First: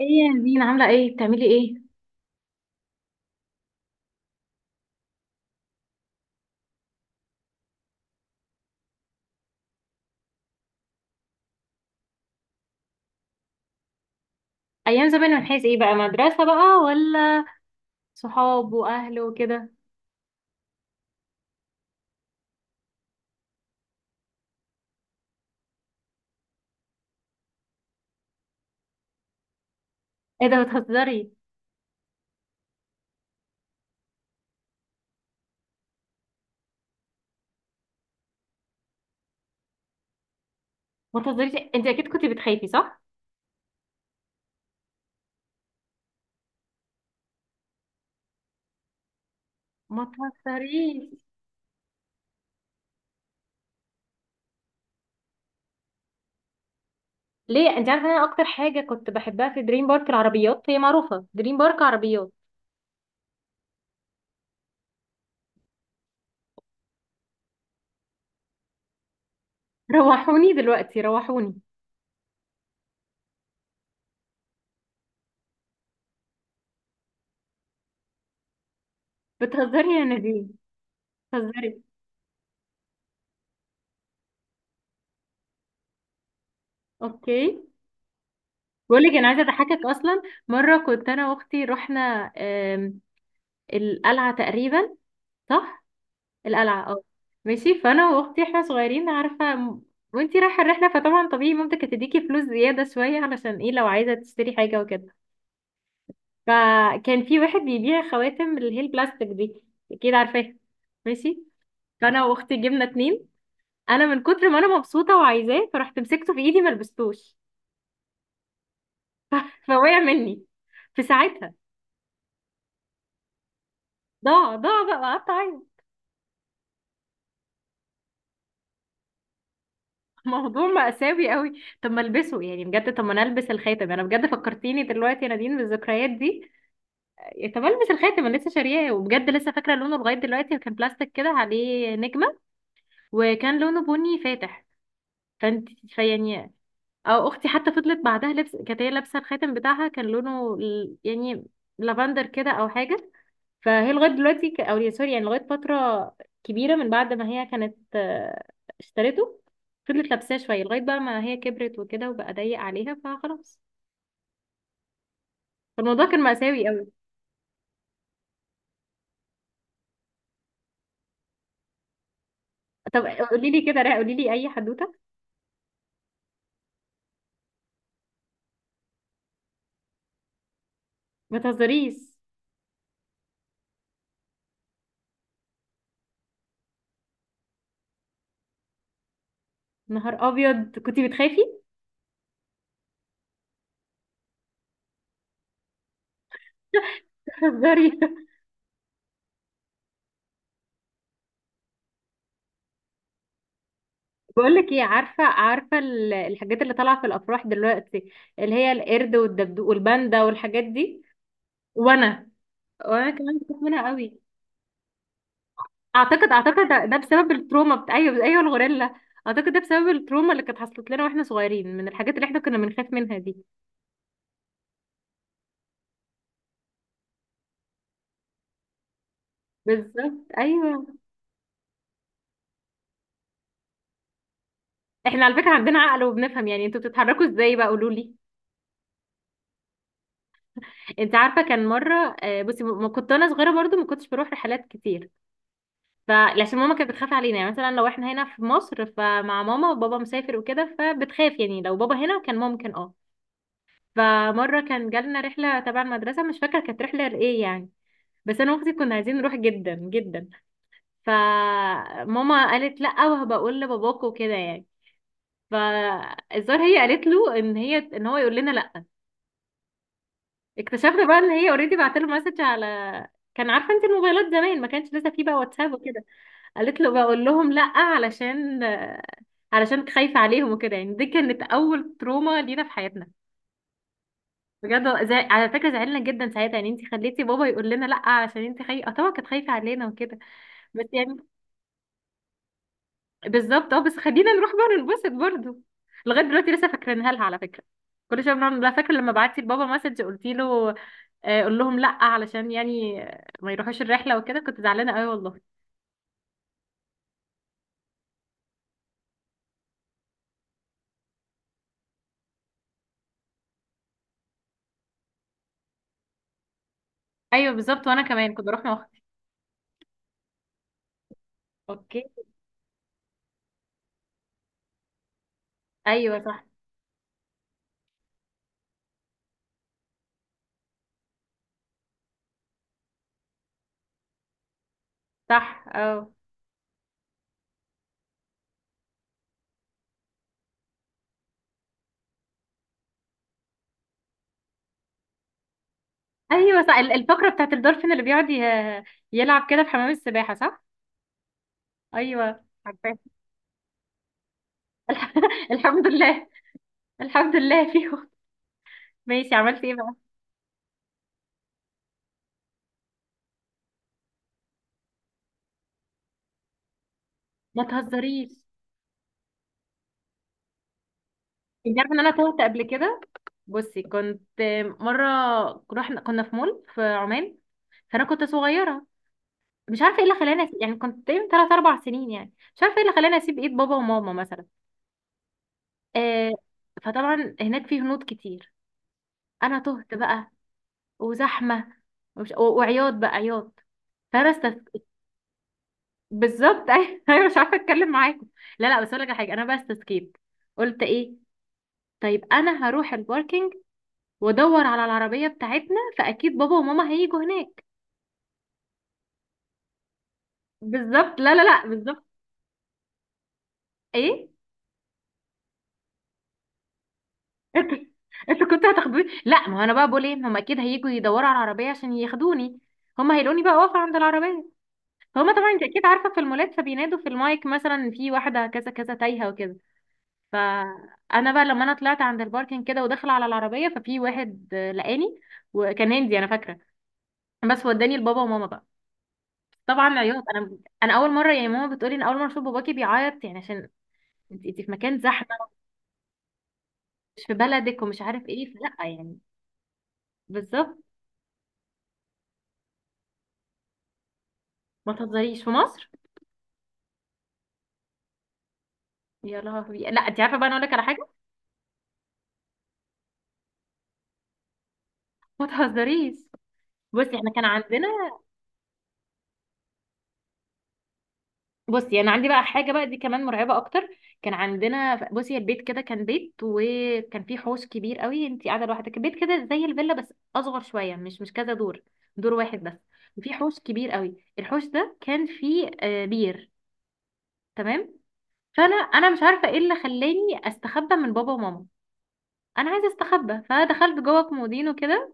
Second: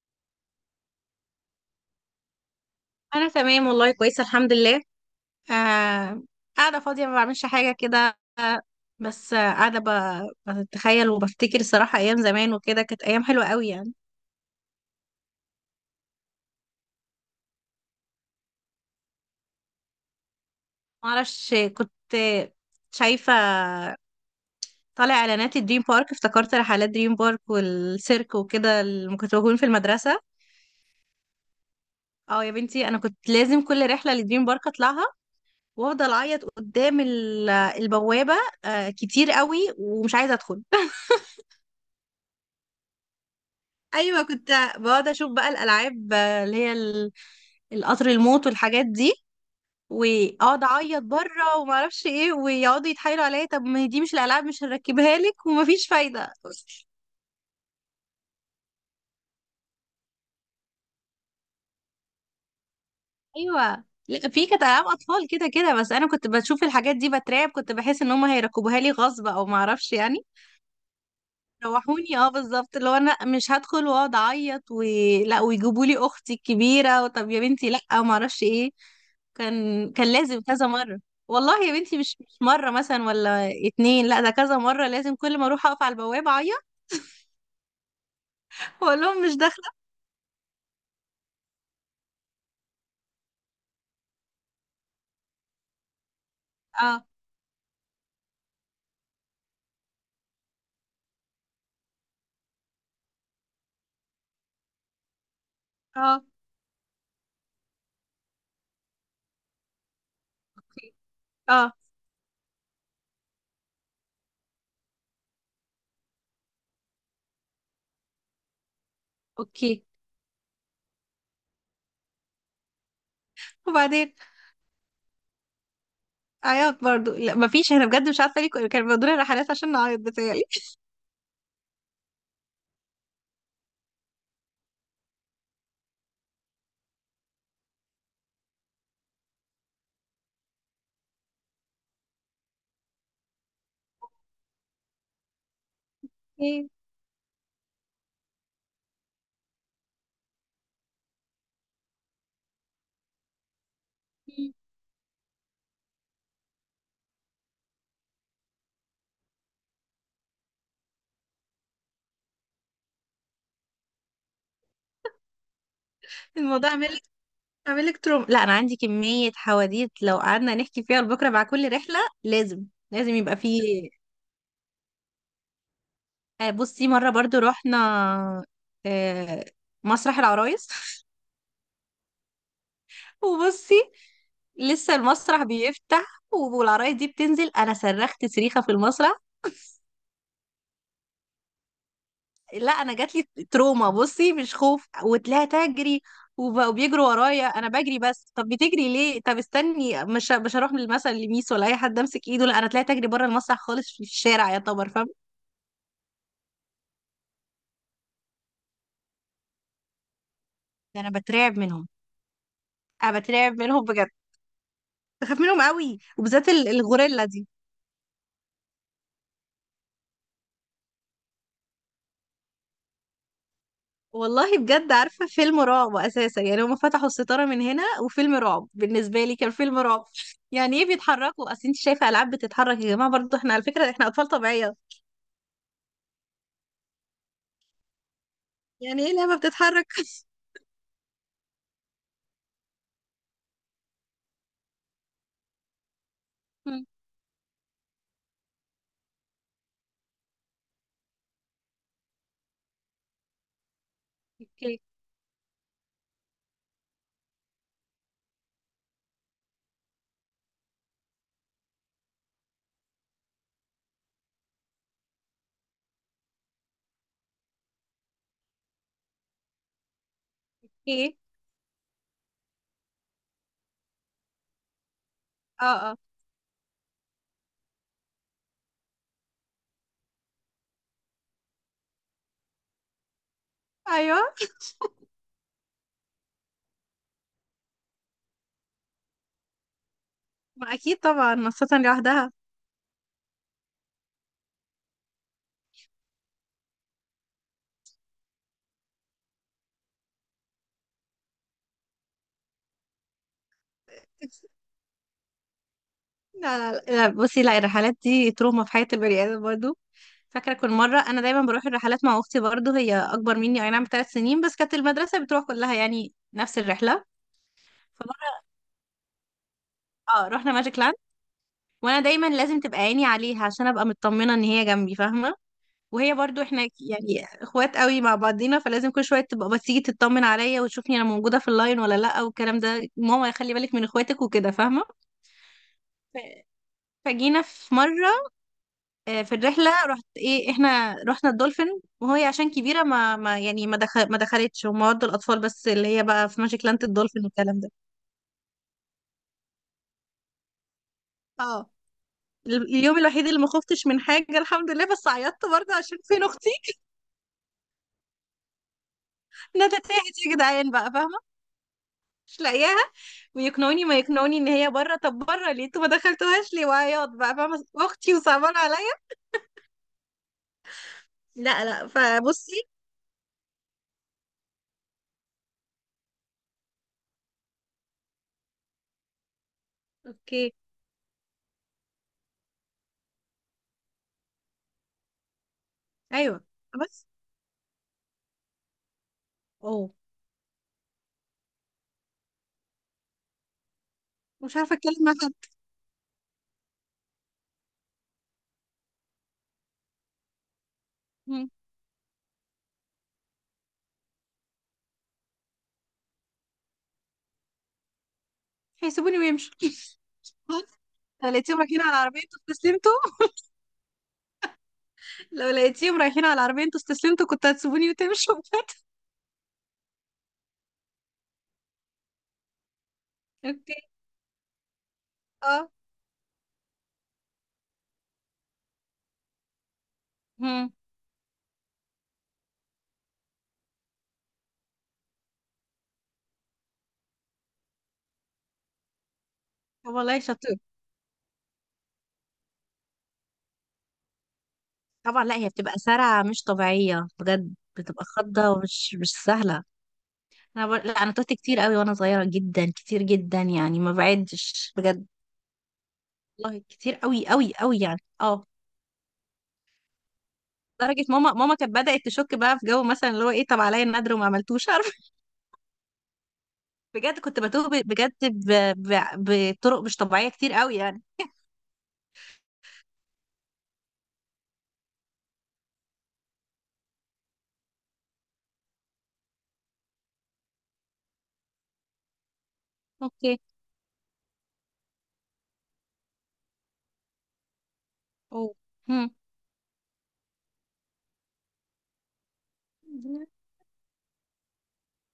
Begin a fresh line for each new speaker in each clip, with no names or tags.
ايه يا نزين، عاملة ايه؟ بتعملي ايه؟
انا تمام والله كويسه الحمد لله. آه قاعده فاضيه ما بعملش حاجه كده، بس قاعده بتخيل وبفتكر صراحه ايام زمان وكده. كانت ايام حلوه قوي يعني.
ايام زمان من حيث ايه بقى؟ مدرسة بقى ولا صحاب واهل وكده؟
ما اعرفش، كنت شايفه طالع اعلانات الدريم بارك، افتكرت رحلات دريم بارك والسيرك وكده اللي كنت بكون في المدرسه.
ايه ده، بتهزري؟
اه يا بنتي، انا كنت لازم كل رحله لدريم بارك اطلعها، وافضل اعيط قدام البوابه كتير قوي ومش عايزه ادخل.
ما تهزريش، انت اكيد كنت بتخافي، صح؟
ايوه كنت بقعد اشوف بقى الالعاب، اللي هي القطر الموت والحاجات دي،
ما
واقعد اعيط
تهزريش.
بره وما اعرفش ايه، ويقعدوا يتحايلوا عليا طب ما هي دي مش الالعاب مش هنركبها لك، ومفيش فايده.
ليه؟ انت عارفة انا اكتر حاجة كنت بحبها في دريم بارك؟ العربيات. هي معروفة دريم بارك عربيات.
ايوه لا، في كانت العاب اطفال كده كده، بس انا كنت بشوف الحاجات دي بترعب، كنت بحس ان هم هيركبوها لي غصب او ما اعرفش يعني.
روحوني دلوقتي، روحوني.
روحوني اه بالظبط، اللي هو انا مش هدخل واقعد اعيط لا، ويجيبوا لي اختي الكبيره، وطب يا بنتي لا ما اعرفش ايه.
بتهزري
كان
يا
كان لازم
نزين.
كذا مره. والله يا
بتهزري.
بنتي، مش مره مثلا ولا اتنين، لا ده كذا مره لازم كل ما اروح اقف على البوابه اعيط.
اوكي،
واقول
بقول لك
لهم
انا
مش
عايزة
داخله.
اضحكك اصلا. مرة كنت انا واختي رحنا القلعة تقريبا. صح؟ القلعة، اه.
اه،
ماشي. فانا واختي احنا صغيرين، عارفة، وانتي رايحة الرحلة فطبعا طبيعي مامتك هتديكي فلوس زيادة شوية، علشان ايه؟ لو عايزة تشتري حاجة وكده.
اه،
فكان في واحد بيبيع خواتم، اللي هي البلاستيك دي. اكيد عارفاها.
اوكي.
ماشي.
اه،
فانا واختي جبنا اتنين. انا من كتر ما انا مبسوطة وعايزاه، فرحت مسكته في ايدي، ملبستوش.
اوكي.
فوقع مني في ساعتها.
وبعدين
ضاع، ضاع بقى، قعدت اعيط.
عيط برضو. لا مفيش، انا بجد مش عارفه ليه كانوا بيودونا رحلات عشان نعيط بتهيألي.
موضوع مأساوي قوي. طب ما البسه يعني، بجد. طب ما انا البس الخاتم انا، بجد فكرتيني دلوقتي يا نادين بالذكريات دي. إيه، طب البس الخاتم انا، لسه شارياه. وبجد لسه فاكره لونه لغايه دلوقتي، كان بلاستيك كده عليه نجمه. وكان لونه بني فاتح. فانت فيعني او اختي حتى فضلت بعدها لبس، كانت هي لابسه الخاتم بتاعها، كان لونه يعني لافندر كده او حاجه. فهي لغايه دلوقتي ك- او يا سوري، يعني لغايه فتره كبيره من بعد ما هي كانت اشترته، فضلت لابساه شويه لغايه بقى ما هي كبرت وكده وبقى ضيق عليها فخلاص. الموضوع كان مأساوي
الموضوع
قوي.
مل اعمل لك تروم. لا انا عندي كمية حواديت لو قعدنا نحكي فيها لبكره، مع كل رحلة لازم
طب
لازم يبقى
قولي لي كده
فيه.
رايق، قولي لي اي حدوته.
بصي، مرة برضو رحنا آه، مسرح العرايس.
ما تهزريش.
وبصي، لسه المسرح بيفتح والعرايس دي بتنزل، انا صرخت صريخة في المسرح.
نهار ابيض، كنتي بتخافي.
لا انا جاتلي تروما، بصي مش خوف. وتلاقيها تجري وبيجروا ورايا، انا
بتهزري.
بجري. بس طب بتجري ليه؟ طب استني، مش هروح مثلا لميس ولا اي حد امسك ايده. لا انا تلاقيها تجري بره المسرح خالص في الشارع
بقول لك ايه،
يعتبر، فاهم.
عارفه الحاجات اللي طالعه في الافراح دلوقتي، اللي هي القرد والدبدوب والباندا والحاجات
ده
دي.
انا بترعب منهم.
وانا وانا
انا
كمان
بترعب
بخاف
منهم
منها
بجد،
قوي.
بخاف منهم قوي،
اعتقد
وبالذات
اعتقد ده
الغوريلا
بسبب
دي.
التروما بتاع، ايوه ايوه، الغوريلا. اعتقد ده بسبب التروما اللي كانت حصلت لنا واحنا صغيرين، من الحاجات اللي احنا كنا بنخاف منها دي.
والله بجد عارفه، فيلم رعب اساسا يعني. هما فتحوا الستاره من هنا، وفيلم رعب بالنسبه لي كان فيلم رعب.
بالظبط،
يعني
ايوه.
ايه بيتحركوا؟ اصل انت شايفه العاب بتتحرك يا جماعه؟ برضو احنا على فكره احنا اطفال طبيعيه.
احنا على فكره عندنا عقل وبنفهم، يعني انتوا بتتحركوا ازاي بقى؟ قولوا لي.
يعني ايه لعبة بتتحرك؟
انت عارفه كان مره بصي، ما كنت انا صغيره برضو ما كنتش بروح رحلات كتير. فعشان ماما
مم.
كانت بتخاف علينا، يعني مثلا لو احنا هنا في مصر فمع ماما وبابا مسافر وكده فبتخاف. يعني لو بابا هنا كان ممكن، اه. فمرة
اوكي.
كان جالنا رحلة تبع المدرسة، مش فاكرة كانت رحلة لإيه يعني. بس أنا وأختي كنا عايزين نروح جدا جدا. فماما قالت لأ وهبقول لباباكوا وكده يعني. فالظاهر هي قالت له ان هي، ان هو يقول لنا لا. اكتشفنا
ايه.
بقى ان هي اوريدي بعت له مسج على، كان عارفه انت، الموبايلات زمان ما كانش لسه فيه بقى
اه.
واتساب
اه.
وكده. قالت له بقول لهم لا علشان، علشان خايفه عليهم وكده يعني. دي كانت اول تروما لينا في حياتنا،
ايوه.
بجد. على فكره زعلنا جدا ساعتها، يعني انت خليتي بابا يقول لنا لا علشان انت خايفه. اه طبعا كانت خايفه علينا وكده،
ما
بس
اكيد
يعني
طبعا، خاصة لوحدها.
بالظبط، اه. بس خلينا نروح بقى ننبسط برضه. لغايه دلوقتي لسه فاكرينها لها على فكره، كل شويه بنعمل لها فاكره لما بعتي لبابا مسج قلتي له قول لهم لا علشان يعني ما يروحوش الرحله وكده. كنت زعلانه قوي، والله.
لا، لا، لا، بصي. لا الرحلات دي تروما في حياة البني آدم برضه. فاكرة كل مرة أنا دايما بروح الرحلات مع أختي برضه، هي أكبر مني أي نعم ب3 سنين، بس كانت المدرسة بتروح كلها يعني نفس الرحلة.
ايوه بالظبط، وانا كمان
فمرة
كنت بروح مع اختي.
اه رحنا ماجيك لاند. وأنا
اوكي.
دايما لازم تبقى عيني عليها عشان أبقى مطمنة إن هي جنبي، فاهمة. وهي
ايوه،
برضو،
صح.
احنا يعني اخوات قوي مع بعضينا، فلازم كل شويه تبقى بتيجي تطمن عليا وتشوفني انا موجوده في اللاين ولا لا، والكلام ده ماما خلي بالك من اخواتك وكده، فاهمه.
صح، اه.
ف- فجينا في مره، في الرحله رحت ايه، احنا رحنا الدولفين، وهي عشان كبيره ما دخلتش، هم ودوا الاطفال بس، اللي هي بقى في
ايوه
ماجيك
صح،
لاند الدولفين
الفقره بتاعت
والكلام ده.
الدولفين اللي بيقعد يلعب كده في حمام السباحه، صح؟
اه،
ايوه عارفاه.
اليوم الوحيد اللي ما خفتش من حاجه الحمد لله، بس عيطت برضه
الحمد
عشان فين
لله.
اختي.
الحمد لله فيهم. ماشي، عملت ايه
ندى
بقى؟
تاهت يا جدعان بقى، فاهمه، مش لاقياها. ويقنعوني ما يقنعوني ان هي بره. طب بره ليه؟ انتوا ما دخلتوهاش ليه؟ وعياط بقى،
ما
فاهمه، اختي
تهزريش.
وصعبان عليا. لا
انت
لا،
عارفه ان انا تهت قبل
فبصي.
كده؟ بصي كنت مره رحنا، كنا في مول في عمان. فانا كنت صغيره، مش عارفه ايه اللي خلاني
اوكي.
أسيب، يعني كنت تقريبا ثلاث اربع سنين، يعني مش عارفه ايه اللي خلاني اسيب ايد بابا وماما مثلا. آه.
ايوه بس.
فطبعا هناك في هنود كتير، انا
اوه
تهت بقى، وزحمه، وعياط بقى، عياط. فانا
مش
استف...
عارفه اتكلم مع حد.
بالظبط. ايوه، مش عارفه اتكلم معاكم. لا لا، بس اقول لك على حاجه. انا بقى استسكيت، قلت ايه؟
مم.
طيب انا هروح الباركينج وادور على العربيه بتاعتنا، فاكيد بابا وماما هيجوا هناك.
هيسيبوني ويمشوا.
بالظبط،
لو
لا لا
لقيتيهم
لا،
رايحين على
بالظبط.
العربيه انتوا استسلمتوا.
ايه؟
لو لقيتيهم رايحين على العربيه انتوا استسلمتوا كنت
انت
هتسيبوني وتمشوا.
انت كنت
بجد.
هتاخدوني؟ لا، ما هو انا بقى بقول ايه، ما هم اكيد هيجوا يدوروا على العربيه عشان ياخدوني، هم هيلاقوني بقى
اوكي.
واقفه عند العربيه. فهم طبعا، انت
اه.
اكيد عارفه في المولات فبينادوا في المايك، مثلا في واحده كذا كذا تايهه وكده.
مم.
فانا بقى لما انا طلعت عند الباركنج كده وداخله على العربيه، ففي واحد لقاني. وكان هندي انا فاكره، بس وداني لبابا وماما بقى.
طب
طبعا
والله
عياط.
شاطر.
انا اول مره، يعني ماما بتقولي ان اول مره اشوف باباكي بيعيط يعني، عشان انت في مكان
طبعا، لا هي
زحمه،
بتبقى سرعه مش طبيعيه
مش في
بجد،
بلدك ومش
بتبقى
عارف
خضه
ايه، فلا
ومش مش
يعني.
سهله.
بالظبط.
لا انا تهت كتير قوي وانا صغيره جدا، كتير جدا يعني، ما بعدش
ما
بجد.
تهزريش، في مصر.
والله كتير قوي قوي قوي يعني، اه.
يا لهوي. لا، انت عارفه بقى، انا اقول لك على
لدرجه
حاجه.
ماما كانت بدات تشك بقى في جو، مثلا اللي هو ايه طب عليا النادر وما عملتوش، عارف.
ما تهزريش. بصي
بجد
احنا
كنت
كان
بتوه
عندنا
بجد بطرق مش طبيعيه كتير قوي يعني.
بصي انا عندي بقى حاجه بقى، دي كمان مرعبه اكتر. كان عندنا، بصي البيت كده كان بيت وكان فيه حوش كبير قوي. انت قاعده لوحدك، البيت كده زي الفيلا بس اصغر شويه، مش كذا دور، دور واحد بس. وفيه
اوكي.
حوش كبير قوي، الحوش ده كان فيه بير. تمام؟
اوه.
فانا،
هم.
مش عارفه ايه اللي خلاني استخبى من بابا وماما. انا عايزه
دي
استخبى، فدخلت جوه كومودينو كده.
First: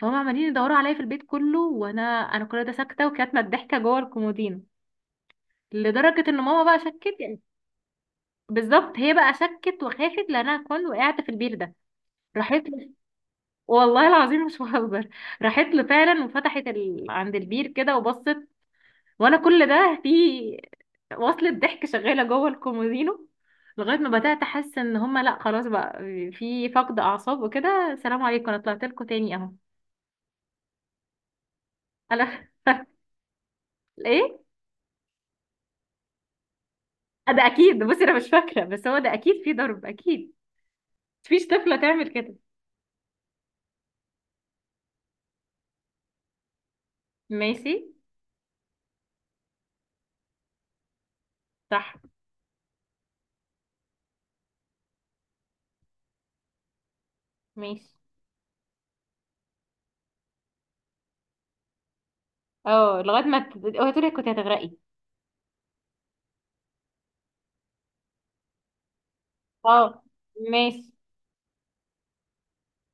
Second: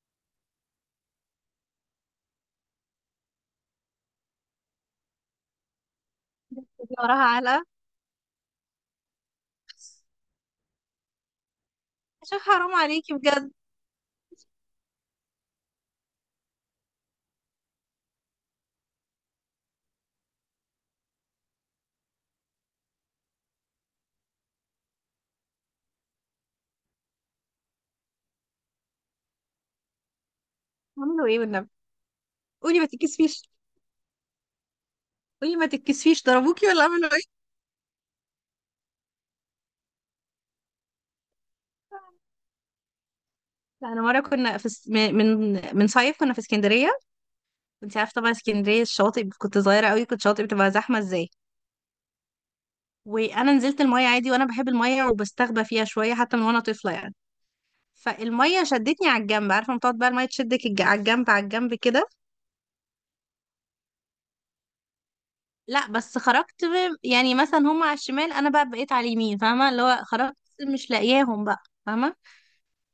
فهم عمالين يدوروا عليا في البيت كله، انا كل ده ساكته وكانت متضحكه جوه الكومودينو. لدرجه ان ماما بقى شكت.
وراها علقه،
بالظبط. هي بقى شكت وخافت لانها كون وقعت في البير ده.
عشان
راحت
حرام
له،
عليكي بجد.
والله العظيم مش بهزر، راحت له فعلا وفتحت عند البير كده وبصت. وانا كل ده في وصلة ضحك شغالة جوه الكومودينو. لغاية ما بدأت أحس إن هما لأ، خلاص بقى في فقد أعصاب وكده، سلام عليكم، أنا طلعت لكم تاني أهو.
عملوا ايه والنبي؟
أنا.
قولي ما تتكسفيش.
إيه؟
قولي ما تتكسفيش، ضربوكي ولا عملوا ايه؟
ده أكيد، بصي أنا مش فاكرة، بس هو ده أكيد في ضرب، أكيد. مفيش طفلة تعمل كده.
لا انا مره كنا في من صيف، كنا في اسكندريه.
ماشي.
انت عارفه طبعا اسكندريه الشواطئ، كنت صغيره قوي، كنت شاطئ بتبقى زحمه ازاي.
صح.
وانا نزلت الميه عادي، وانا بحب الميه وبستخبى فيها شويه حتى من وانا طفله يعني.
ماشي،
فالميه شدتني على الجنب، عارفه لما تقعد بقى الميه تشدك على الجنب، على الجنب كده.
اه. لغايه ما اوعي تقولي كنت هتغرقي.
لا بس خرجت يعني مثلا هم على الشمال انا بقى بقيت على اليمين، فاهمه، اللي
اه.
هو خرجت
ماشي.
مش لاقياهم بقى، فاهمه.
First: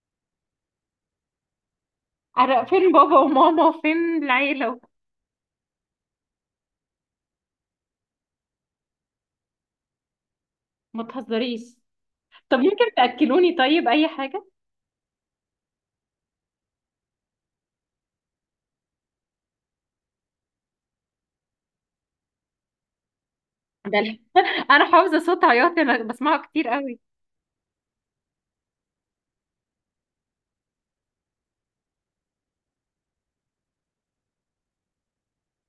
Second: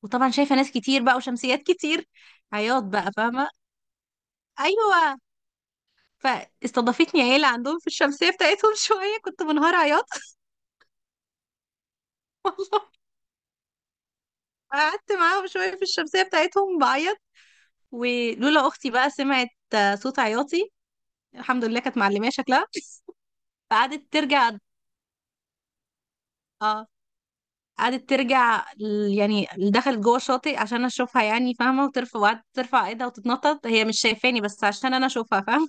وطبعا شايفه ناس كتير بقى وشمسيات كتير. عياط
فين
بقى،
بابا
فاهمه.
وماما وفين العيله؟
ايوه، فاستضافتني عيله عندهم في الشمسيه بتاعتهم. شويه كنت منهار عياط.
ما تهزريش. طب ممكن
والله.
تاكلوني، طيب اي حاجه.
قعدت معاهم شوية في الشمسية بتاعتهم بعيط، ولولا أختي بقى سمعت صوت عياطي. الحمد لله كانت معلمية شكلها،
ده
فقعدت ترجع.
انا حافظه صوت عياط، انا بسمعه كتير
اه،
قوي.
قعدت ترجع يعني دخلت جوه الشاطئ عشان اشوفها يعني، فاهمه، وترفع، وقعدت ترفع ايدها وتتنطط هي مش شايفاني بس عشان انا اشوفها، فاهمه.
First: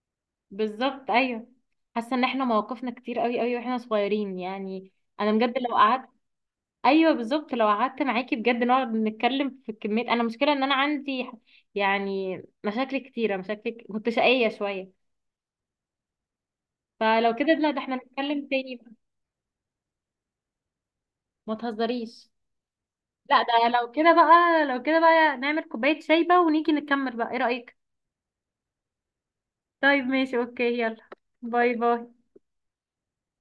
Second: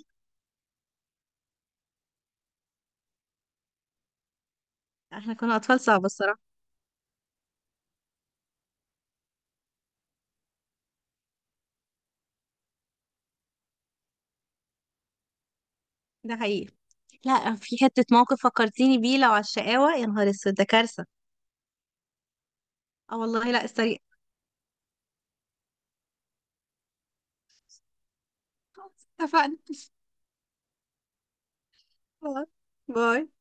بالظبط، ايوه. حاسه ان احنا مواقفنا كتير قوي قوي واحنا صغيرين يعني. انا
احنا كنا
بجد لو
اطفال صعبه
قعدت
الصراحه.
ايوه بالظبط. لو قعدت معاكي بجد نقعد نتكلم في كميه. انا مشكله ان انا عندي يعني مشاكل كتيره، مشاكل. كنت شقيه شويه.
ده حقيقي.
فلو كده،
لا
لا ده
في
احنا
حته موقف
نتكلم تاني.
فكرتيني بيه، لو على الشقاوه يا نهار اسود ده كارثه.
ما تهزريش.
اه
لا
والله لا
ده لو
استريق.
كده بقى، لو كده بقى نعمل كوباية شاي بقى ونيجي نكمل بقى، ايه رأيك؟
خلاص، اتفقنا.
طيب ماشي، اوكي، يلا. باي باي.
باي.